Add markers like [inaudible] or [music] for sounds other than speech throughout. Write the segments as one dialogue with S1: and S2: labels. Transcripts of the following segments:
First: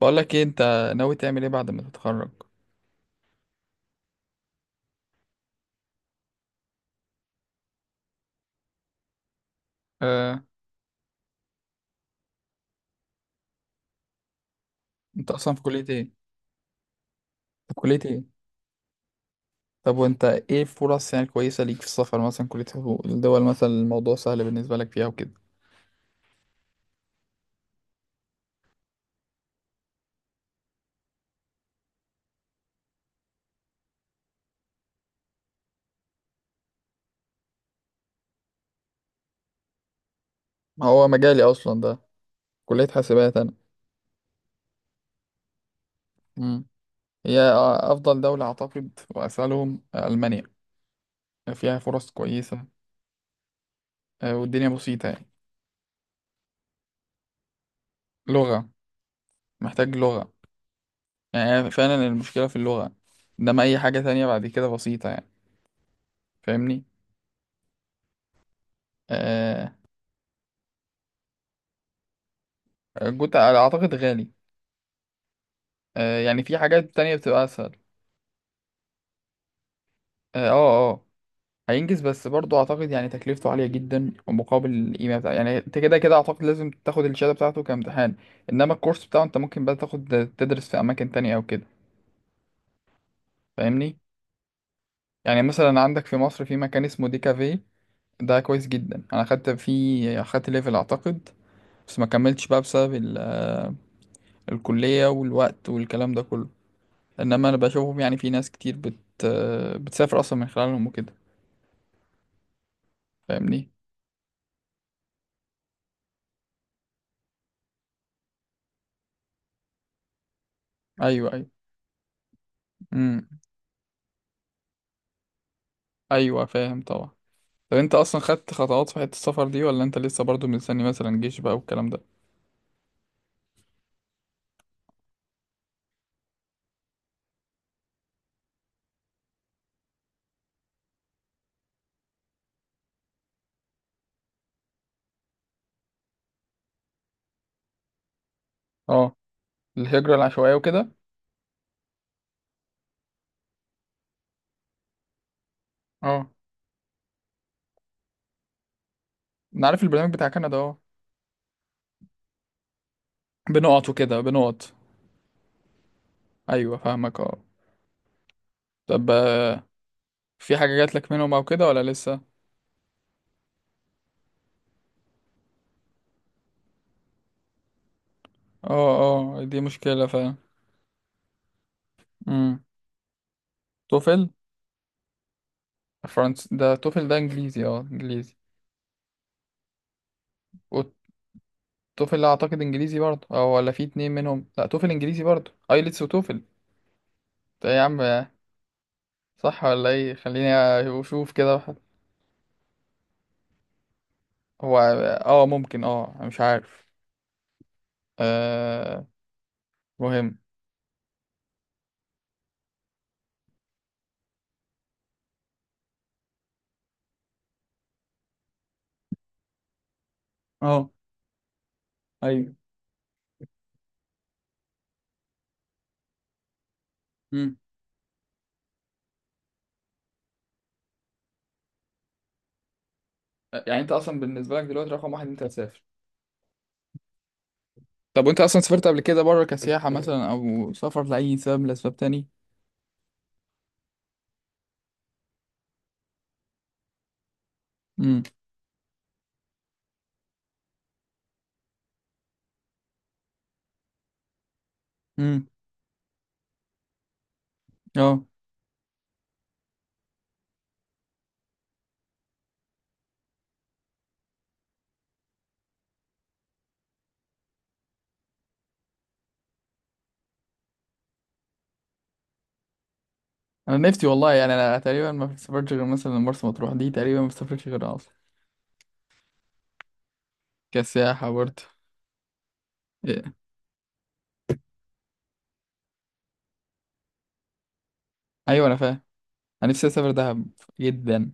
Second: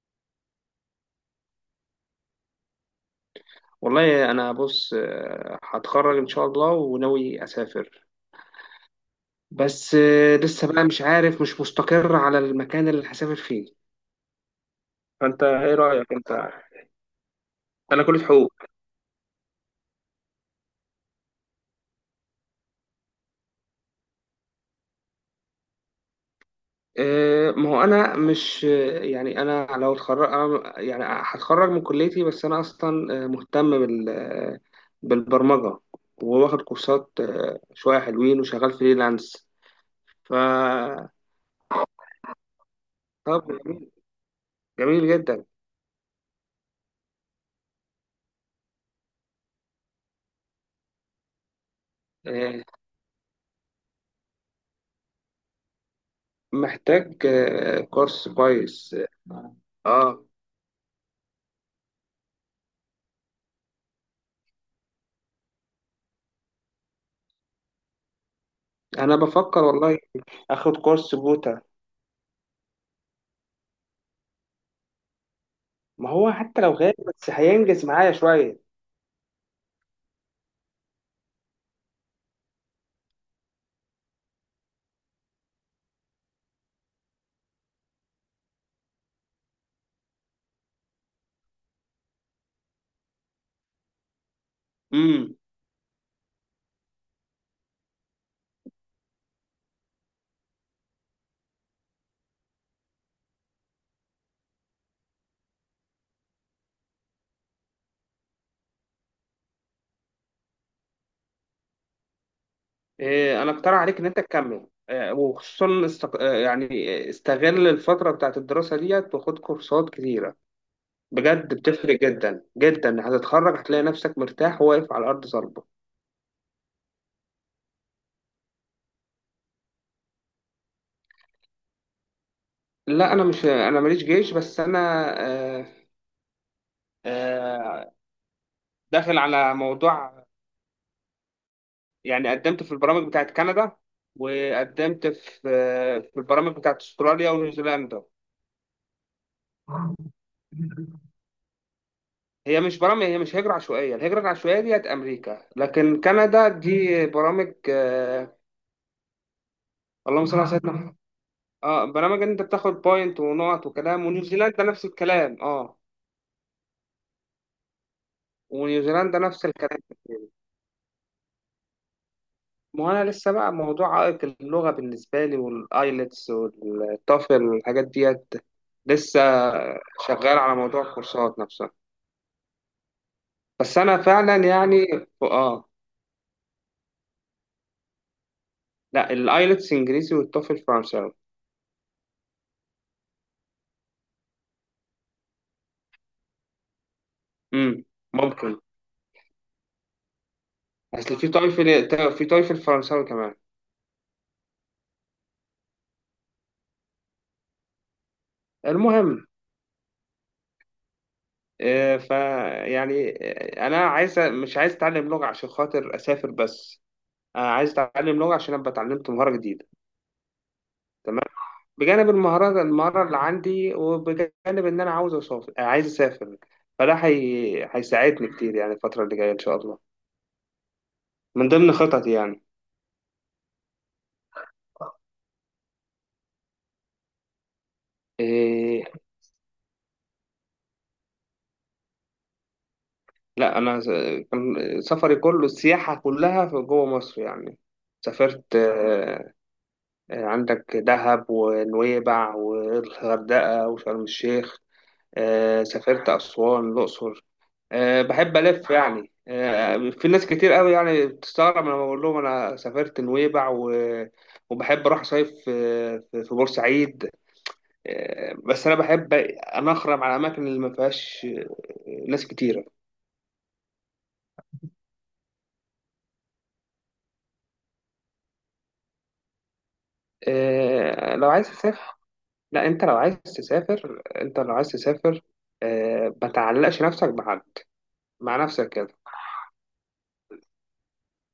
S1: بقول لك ايه انت ناوي تعمل ايه بعد ما تتخرج؟
S2: والله انا بص هتخرج ان شاء الله وناوي اسافر. بس
S1: آه،
S2: لسه بقى مش عارف، مش مستقر على المكان اللي هسافر فيه.
S1: انت
S2: فانت
S1: اصلا في
S2: ايه
S1: كلية ايه؟
S2: رايك انت؟
S1: في كلية
S2: انا كلية
S1: ايه؟
S2: حقوق.
S1: طب وانت ايه فرص يعني كويسة ليك في السفر، مثلا كلية حقوق الدول مثلا الموضوع سهل بالنسبة لك فيها وكده؟
S2: ما هو انا مش آه، يعني انا لو اتخرج، أنا يعني هتخرج من كليتي، بس انا اصلا مهتم بالبرمجه. وواخد كورسات شويه حلوين، وشغال فريلانس. ف
S1: ما هو مجالي اصلا ده، كلية حاسبات
S2: طب
S1: انا.
S2: جميل، جميل جدا.
S1: امم. هي افضل دولة اعتقد واسألهم المانيا، فيها فرص
S2: آه،
S1: كويسة. والدنيا بسيطة يعني.
S2: محتاج كورس
S1: لغة،
S2: كويس.
S1: محتاج
S2: اه
S1: لغة. يعني فعلا المشكلة في اللغة، انما اي حاجة تانية بعد كده بسيطة يعني. فاهمني؟
S2: انا بفكر
S1: آه،
S2: والله اخد كورس جوتا.
S1: الجوت اعتقد غالي.
S2: ما هو
S1: يعني في
S2: حتى لو
S1: حاجات
S2: غالي
S1: تانية
S2: بس
S1: بتبقى أسهل.
S2: هينجز معايا شويه.
S1: اه، اه، هينجز بس برضه أعتقد يعني تكلفته عالية جدا، ومقابل القيمة بتاعه يعني أنت كده كده أعتقد لازم تاخد الشهادة بتاعته كامتحان. إنما الكورس بتاعه أنت ممكن بقى تاخد تدرس في أماكن تانية أو كده. فاهمني؟
S2: امم
S1: يعني مثلا عندك في مصر في مكان اسمه دي كافيه، ده كويس جدا، أنا خدت فيه، خدت ليفل أعتقد، بس ما كملتش بقى بسبب الكلية والوقت والكلام ده كله. إنما أنا بشوفهم، يعني في ناس كتير بت آه، بتسافر أصلا من خلالهم وكده.
S2: إيه، انا
S1: فاهمني؟
S2: اقترح عليك ان انت تكمل، وخصوصا استق... آه، يعني استغل الفتره بتاعت الدراسه ديت وخد كورسات كتيره.
S1: أيوه، أيوه.
S2: بجد بتفرق جدا جدا.
S1: امم.
S2: هتتخرج هتلاقي نفسك مرتاح وواقف على ارض صلبه.
S1: ايوه فاهم طبعا. طب انت اصلا خدت خطوات في حته السفر دي، ولا انت لسه برضو مستني مثلا جيش بقى والكلام ده؟
S2: لا انا مش، انا ماليش جيش، بس انا آه، آه، داخل على موضوع. يعني قدمت في البرامج بتاعت كندا، وقدمت في البرامج بتاعت استراليا ونيوزيلندا.
S1: اه، الهجره العشوائيه وكده.
S2: هي مش برامج، هي مش هجرة عشوائية. الهجرة العشوائية ديت أمريكا، لكن
S1: اه،
S2: كندا دي برامج.
S1: انا عارف البرنامج
S2: اللهم
S1: بتاع
S2: صل على
S1: كندا،
S2: سيدنا
S1: اه.
S2: محمد. اه برامج إن انت بتاخد بوينت ونقط
S1: بنقط
S2: وكلام،
S1: وكده،
S2: ونيوزيلندا
S1: بنقط.
S2: نفس الكلام. اه
S1: ايوه فاهمك اه. طب
S2: ونيوزيلندا نفس الكلام.
S1: في حاجه جات لك منهم او كده، ولا لسه؟
S2: ما انا لسه بقى، موضوع عائق اللغه بالنسبه لي، والايلتس والتوفل والحاجات ديت
S1: اه.
S2: لسه.
S1: اه، دي مشكله فعلا.
S2: شغال على موضوع الكورسات نفسها.
S1: امم.
S2: بس انا
S1: توفل؟
S2: فعلا يعني. اه.
S1: فرنس ده، توفل ده انجليزي، اه انجليزي.
S2: لا، الايلتس انجليزي والتوفل فرنساوي.
S1: والتوفل اعتقد انجليزي برضه، او ولا في اتنين منهم؟ لا، توفل انجليزي برضه، ايلتس وتوفل. ده يا
S2: امم،
S1: عم.
S2: ممكن.
S1: صح ولا ايه؟ خليني
S2: اصل في
S1: اشوف كده واحد.
S2: تويفل، في تويفل فرنساوي كمان.
S1: هو. اه ممكن، اه أنا مش عارف. آه.
S2: المهم،
S1: مهم.
S2: آه، ف يعني انا عايز، مش عايز اتعلم لغه عشان خاطر اسافر بس، انا عايز اتعلم لغه عشان ابقى اتعلمت مهاره جديده.
S1: اه.
S2: تمام. بجانب
S1: ايوه.
S2: المهارة اللي عندي، وبجانب إن أنا عاوز أسافر عايز أسافر.
S1: مم.
S2: هيساعدني كتير يعني الفترة اللي جاية إن شاء الله. من ضمن خططي يعني.
S1: يعني انت اصلا بالنسبه لك دلوقتي رقم واحد إن انت هتسافر؟ طب وانت اصلا
S2: إيه...
S1: سافرت قبل كده بره كسياحه [laughs] مثلا، او سافر لاي سبب من اسباب تاني؟
S2: لا أنا س- كان سفري كله، السياحة كلها في جوه مصر يعني.
S1: امم.
S2: سافرت عندك دهب ونويبع والغردقة وشرم الشيخ.
S1: امم.
S2: سافرت أسوان، الأقصر.
S1: اه.
S2: بحب ألف يعني. في ناس كتير قوي يعني بتستغرب لما بقول لهم أنا سافرت نويبع وبحب أروح صيف في بورسعيد. بس أنا بحب أنا أخرم على الأماكن اللي ما فيهاش ناس كتيرة.
S1: انا نفسي والله، يعني انا تقريبا ما سافرتش غير مثلا مرسى مطروح، دي تقريبا ما سافرتش غيرها اصلا. كسياحه
S2: لو عايز
S1: برضه.
S2: تسافر، لا أنت لو عايز
S1: إيه.
S2: تسافر، أنت لو عايز تسافر ما تعلقش نفسك بحد، مع
S1: ايوه
S2: نفسك
S1: انا
S2: كده.
S1: فاهم. انا نفسي اسافر دهب جدا،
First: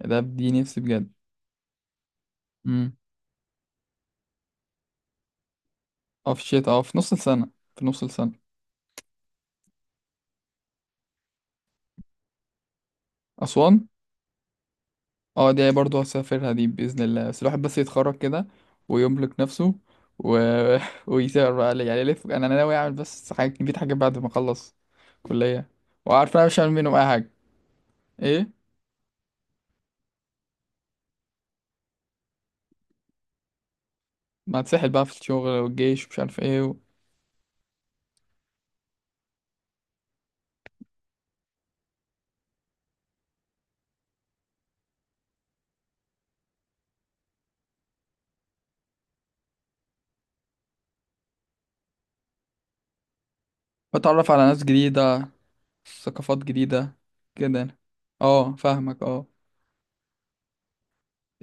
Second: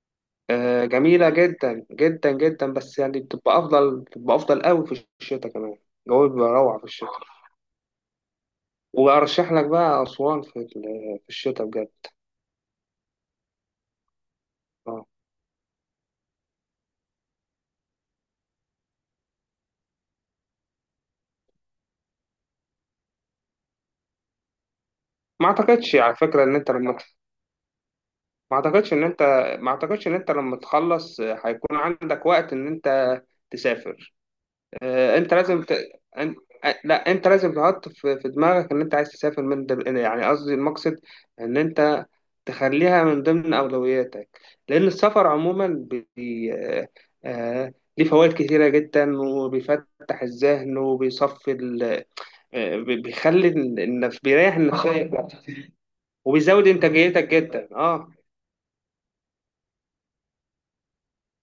S1: دهب دي نفسي بجد.
S2: جميلة جدا جدا جدا، بس يعني بتبقى أفضل، بتبقى أفضل قوي في الشتاء كمان. الجو
S1: اه في
S2: بيبقى
S1: الشتاء،
S2: روعة
S1: اه
S2: في
S1: في
S2: الشتاء.
S1: نص السنة، في نص السنة.
S2: وأرشح لك بقى أسوان في الشتاء بجد.
S1: أسوان.
S2: أه.
S1: اه، دي برضه هسافرها دي بإذن الله، بس الواحد بس يتخرج كده ويملك نفسه و... [laughs] ويسافر بقى، يعني يلف. أنا ناوي أعمل بس حاجة كبيرة، حاجات بعد ما أخلص
S2: ما
S1: كلية.
S2: أعتقدش على
S1: وعارف
S2: فكرة
S1: أنا
S2: إن
S1: مش هعمل
S2: أنت
S1: منهم
S2: لما،
S1: أي حاجة. إيه؟
S2: ما أعتقدش إن أنت، ما أعتقدش إن أنت لما تخلص هيكون عندك وقت إن أنت تسافر.
S1: ما هتسحل بقى
S2: آه،
S1: في
S2: انت
S1: الشغل
S2: لازم ت...
S1: والجيش ومش
S2: أن...
S1: عارف إيه
S2: آه،
S1: و...
S2: لا انت لازم تحط في دماغك ان انت عايز تسافر من يعني، يعني قصدي المقصد ان انت تخليها من ضمن اولوياتك. لان السفر عموما بي... آه، آه، ليه فوائد كتيرة جدا، وبيفتح الذهن، وبيصفي ال... آه، بي- بيخلي ال- النفس،
S1: وأتعرف على
S2: بيريح
S1: ناس
S2: النفسية.
S1: جديدة، ثقافات
S2: وبيزود
S1: جديدة،
S2: انتاجيتك
S1: كده
S2: جدا.
S1: يعني.
S2: اه.
S1: اه فاهمك اه.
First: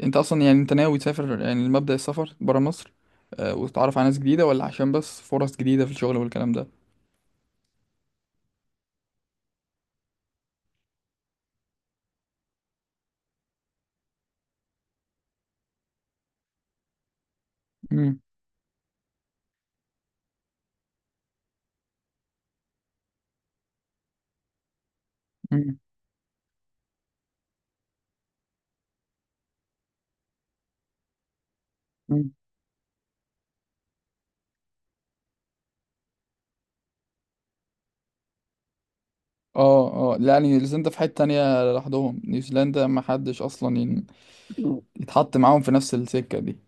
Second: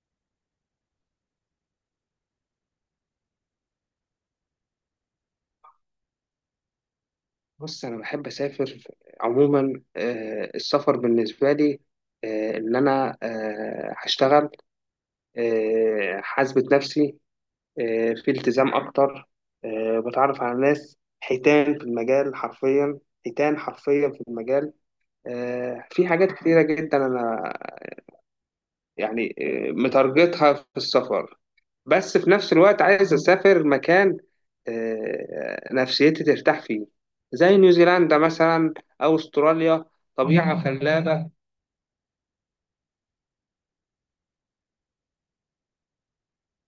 S1: انت اصلا يعني انت ناوي تسافر، يعني مبدأ السفر برا مصر وتتعرف على ناس جديدة، ولا عشان بس فرص جديدة في الشغل والكلام ده؟
S2: بص انا بحب اسافر عموما. السفر بالنسبة لي ان انا هشتغل، حاسبة نفسي
S1: مم.
S2: في التزام أكتر. بتعرف على ناس حيتان في المجال حرفيا، حيتان حرفيا في المجال.
S1: مم.
S2: في حاجات كتيرة جدا أنا يعني متارجتها في السفر. بس
S1: مم.
S2: في نفس الوقت عايز أسافر مكان نفسيتي ترتاح فيه. زي نيوزيلندا مثلا، أو أستراليا.
S1: اه، اه، لا يعني
S2: طبيعة
S1: نيوزيلندا في حتة
S2: خلابة.
S1: تانية لوحدهم، نيوزيلندا ما حدش اصلا يتحط معاهم في نفس السكة دي.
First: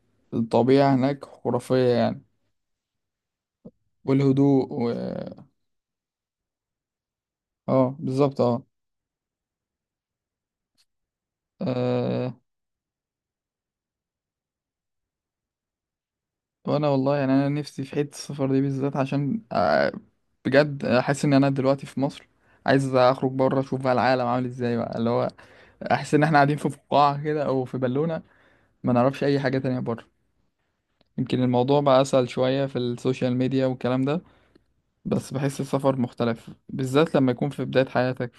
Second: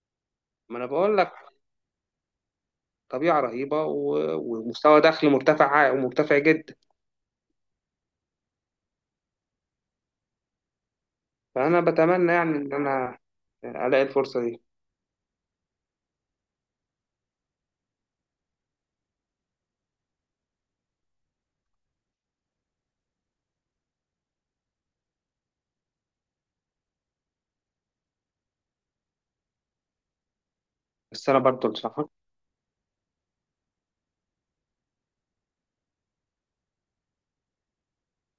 S2: ما أنا
S1: الطبيعة
S2: بقول
S1: هناك
S2: لك،
S1: خرافية يعني.
S2: طبيعة رهيبة
S1: والهدوء
S2: ومستوى
S1: و...
S2: دخل مرتفع، مرتفع جدا.
S1: اه بالظبط اه.
S2: فأنا بتمنى
S1: آه،
S2: يعني إن أنا ألاقي الفرصة دي.
S1: وانا والله يعني انا نفسي في حتة السفر دي بالذات عشان بجد احس ان انا دلوقتي في مصر، عايز اخرج بره اشوف بقى العالم عامل ازاي بقى، اللي هو احس ان احنا قاعدين في فقاعة كده او في بالونة، ما نعرفش اي حاجة تانية بره.
S2: بس أنا
S1: يمكن
S2: برضه
S1: الموضوع بقى
S2: بنصحك،
S1: اسهل شوية في السوشيال ميديا والكلام ده، بس بحس السفر مختلف بالذات لما يكون في بداية حياتك،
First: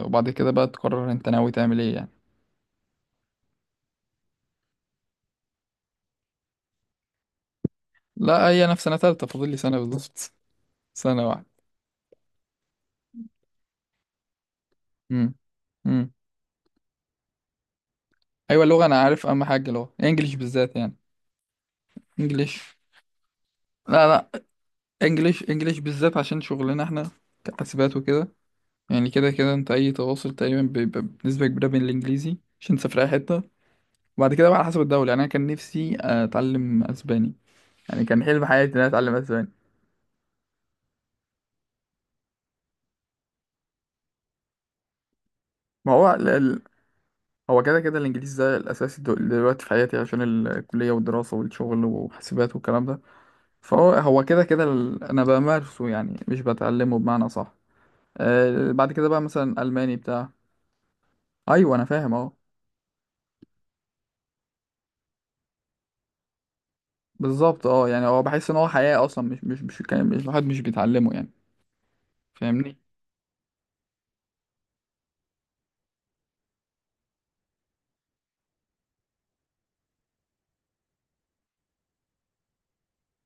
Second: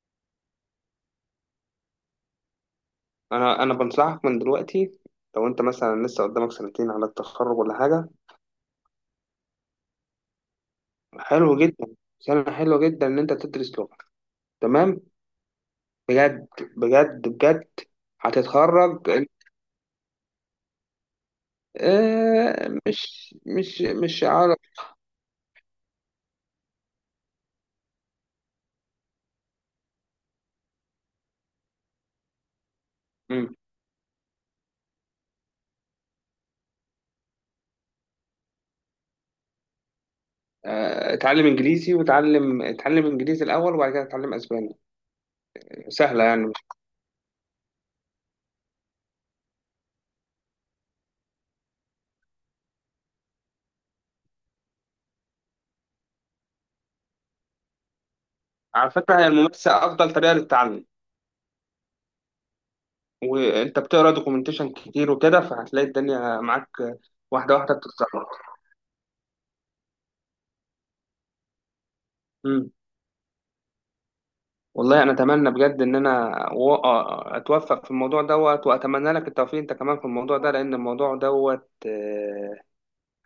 S1: وبعد كده بقى تقرر انت ناوي تعمل ايه يعني.
S2: أنا بنصحك من دلوقتي. لو أنت مثلا لسه قدامك سنتين على التخرج ولا حاجة.
S1: لا، هي انا في سنة تالتة، فاضل لي سنة بالظبط. [laughs] سنة
S2: حلو
S1: واحدة.
S2: جدا، سنة حلوة جدا إن أنت تدرس لغة. تمام.
S1: امم. امم.
S2: بجد، بجد، بجد.
S1: ايوه اللغة، انا
S2: هتتخرج.
S1: عارف اهم حاجة اللغة، انجليش بالذات يعني. انجليش.
S2: آه مش مش
S1: لا
S2: مش
S1: لا،
S2: عارف.
S1: انجليش، انجليش بالذات عشان شغلنا احنا كحاسبات وكده. يعني كده كده انت اي تواصل تقريبا بيبقى بنسبة كبيرة بين الانجليزي، عشان تسافر اي حتة.
S2: مم.
S1: وبعد كده بقى على حسب الدولة، يعني انا كان نفسي اتعلم اسباني، يعني كان حلم حياتي ان انا اتعلم اسباني.
S2: اتعلم انجليزي، وتعلم اتعلم انجليزي الاول، وبعد كده اتعلم اسباني.
S1: ما هو
S2: سهله يعني.
S1: هو كده كده الانجليزي ده الاساسي دلوقتي في حياتي عشان الكلية والدراسة والشغل وحاسبات والكلام ده. فهو هو كده كده ال-، انا بمارسه يعني مش بتعلمه بمعنى صح. آه
S2: على
S1: بعد كده
S2: فكره،
S1: بقى
S2: هي
S1: مثلا
S2: الممارسه
S1: الماني
S2: افضل
S1: بتاع.
S2: طريقه للتعلم.
S1: ايوه انا فاهم اه.
S2: وانت بتقرا دوكيومنتيشن كتير وكده، فهتلاقي الدنيا معاك. واحده
S1: بالظبط
S2: واحده
S1: اه، يعني هو
S2: بتتظبط.
S1: بحس ان هو حياة اصلا، مش الواحد مش بيتعلمه يعني.
S2: امم.
S1: فاهمني؟
S2: والله انا اتمنى بجد ان انا اتوفق في الموضوع دوت، واتمنى لك التوفيق انت كمان في الموضوع ده، لان الموضوع دوت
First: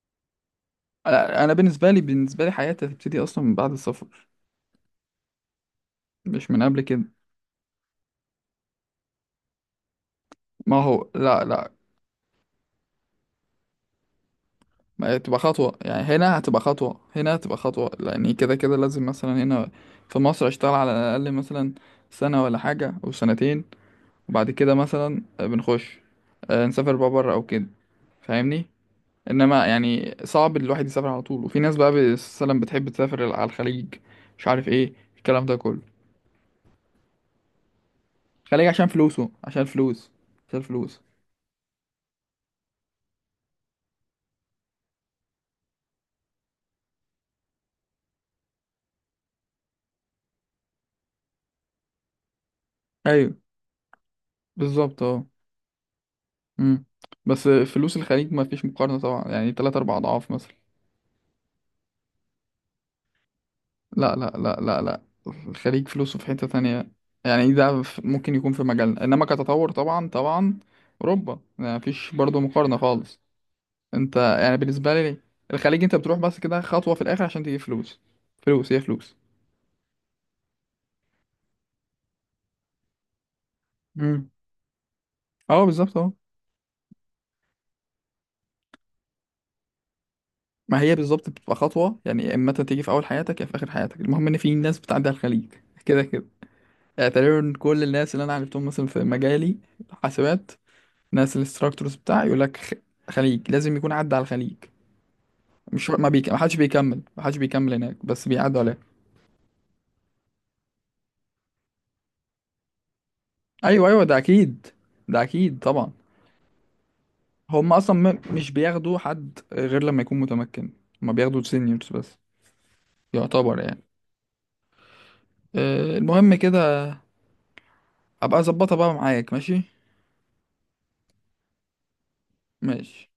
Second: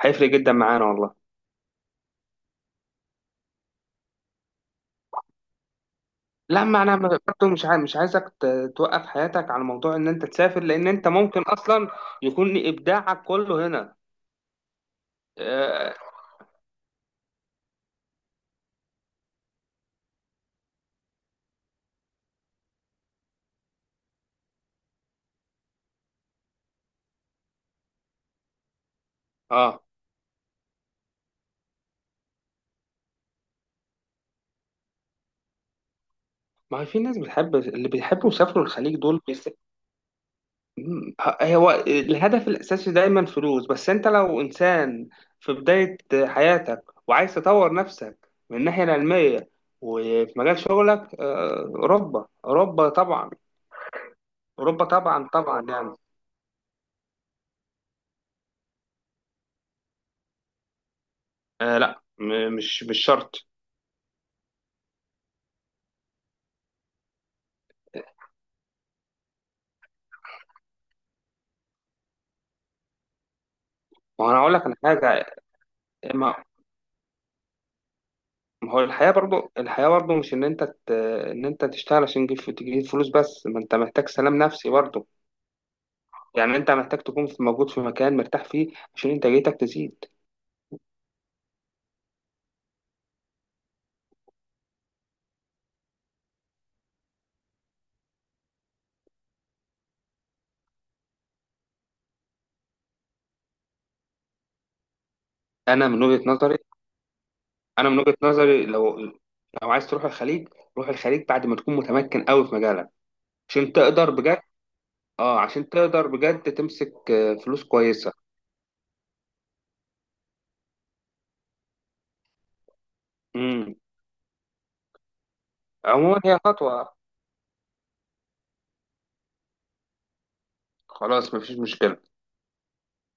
S2: هيفرق جدا معانا والله.
S1: أنا بالنسبه لي، بالنسبه لي حياتي هتبتدي اصلا من بعد السفر، مش من
S2: لا
S1: قبل
S2: ما انا
S1: كده.
S2: برضه مش عايز، مش عايزك ت- توقف حياتك على موضوع ان انت تسافر،
S1: ما
S2: لان انت
S1: هو
S2: ممكن
S1: لا لا.
S2: اصلا يكون ابداعك كله هنا.
S1: ما هي تبقى خطوه
S2: اه.
S1: يعني، هنا هتبقى خطوه، هنا هتبقى خطوه، لاني كده كده لازم مثلا هنا في مصر اشتغل على الاقل مثلا سنه ولا حاجه او سنتين، وبعد كده مثلا بنخش نسافر بقى بره او كده. فاهمني؟ انما
S2: آه.
S1: يعني صعب الواحد يسافر على طول. وفي ناس بقى مثلا بتحب تسافر على الخليج، مش عارف ايه، الكلام ده كله.
S2: ما هي في ناس بتحب، اللي بيحبوا يسافروا
S1: الخليج عشان
S2: الخليج دول
S1: فلوسه، عشان فلوس، عشان فلوس.
S2: هو الهدف الأساسي دايما فلوس. بس أنت لو إنسان في بداية حياتك، وعايز تطور نفسك من الناحية العلمية وفي مجال شغلك، أوروبا، أوروبا طبعا.
S1: أيوه.
S2: أوروبا
S1: بالظبط اه.
S2: طبعا، طبعا يعني.
S1: مم. بس فلوس الخليج ما فيش مقارنة طبعا، يعني تلات أربع أضعاف مثلا.
S2: آه لا مش شرط.
S1: لا لا لا لا لا، الخليج فلوسه في حتة تانية، يعني ده ف- ممكن يكون في مجالنا، إنما كتطور طبعا طبعا أوروبا ما فيش برضه مقارنة خالص. أنت
S2: ما هو أنا أقول
S1: يعني
S2: لك على
S1: بالنسبة لي
S2: حاجة.
S1: الخليج أنت بتروح بس
S2: ما
S1: كده خطوة في الآخر عشان تجيب فلوس. فلوس
S2: ما
S1: هي
S2: هو الحياة
S1: فلوس.
S2: برضو، الحياة برضو مش إن أنت تشتغل عشان تجيب فلوس بس، ما أنت محتاج
S1: مم.
S2: سلام نفسي برضو.
S1: اه بالظبط اه.
S2: يعني أنت محتاج تكون في، موجود في مكان مرتاح فيه عشان إنتاجيتك تزيد.
S1: ما هي بالظبط بتبقى خطوة يعني، يا إما أنت تيجي في أول حياتك، يا في آخر حياتك، المهم إن في ناس بتعدي على الخليج كده كده. يعني تقريبا كل الناس اللي انا عرفتهم مثلا في مجالي، حاسبات، ناس الانستراكتورز بتاعي يقول لك خليج لازم يكون عدى على الخليج.
S2: أنا
S1: مش
S2: من
S1: ما
S2: وجهة
S1: بيك... ما حدش
S2: نظري،
S1: بيكمل، ما حدش بيكمل
S2: انا
S1: هناك،
S2: من وجهة
S1: بس بيعدوا
S2: نظري،
S1: عليه.
S2: لو لو عايز تروح الخليج، روح الخليج بعد ما تكون متمكن قوي في مجالك، عشان
S1: ايوه ايوه
S2: تقدر
S1: ده
S2: بجد.
S1: اكيد، ده
S2: اه
S1: اكيد
S2: عشان
S1: طبعا.
S2: تقدر بجد تمسك فلوس
S1: هم اصلا
S2: كويسة.
S1: مش بياخدوا حد غير لما يكون متمكن، هم بياخدوا سينيورز بس، يعتبر
S2: امم.
S1: يعني. أه
S2: عموما
S1: المهم
S2: هي
S1: كده.
S2: خطوة.
S1: ابقى اظبطها بقى معاك. ماشي.
S2: خلاص مفيش مشكلة.
S1: ماشي.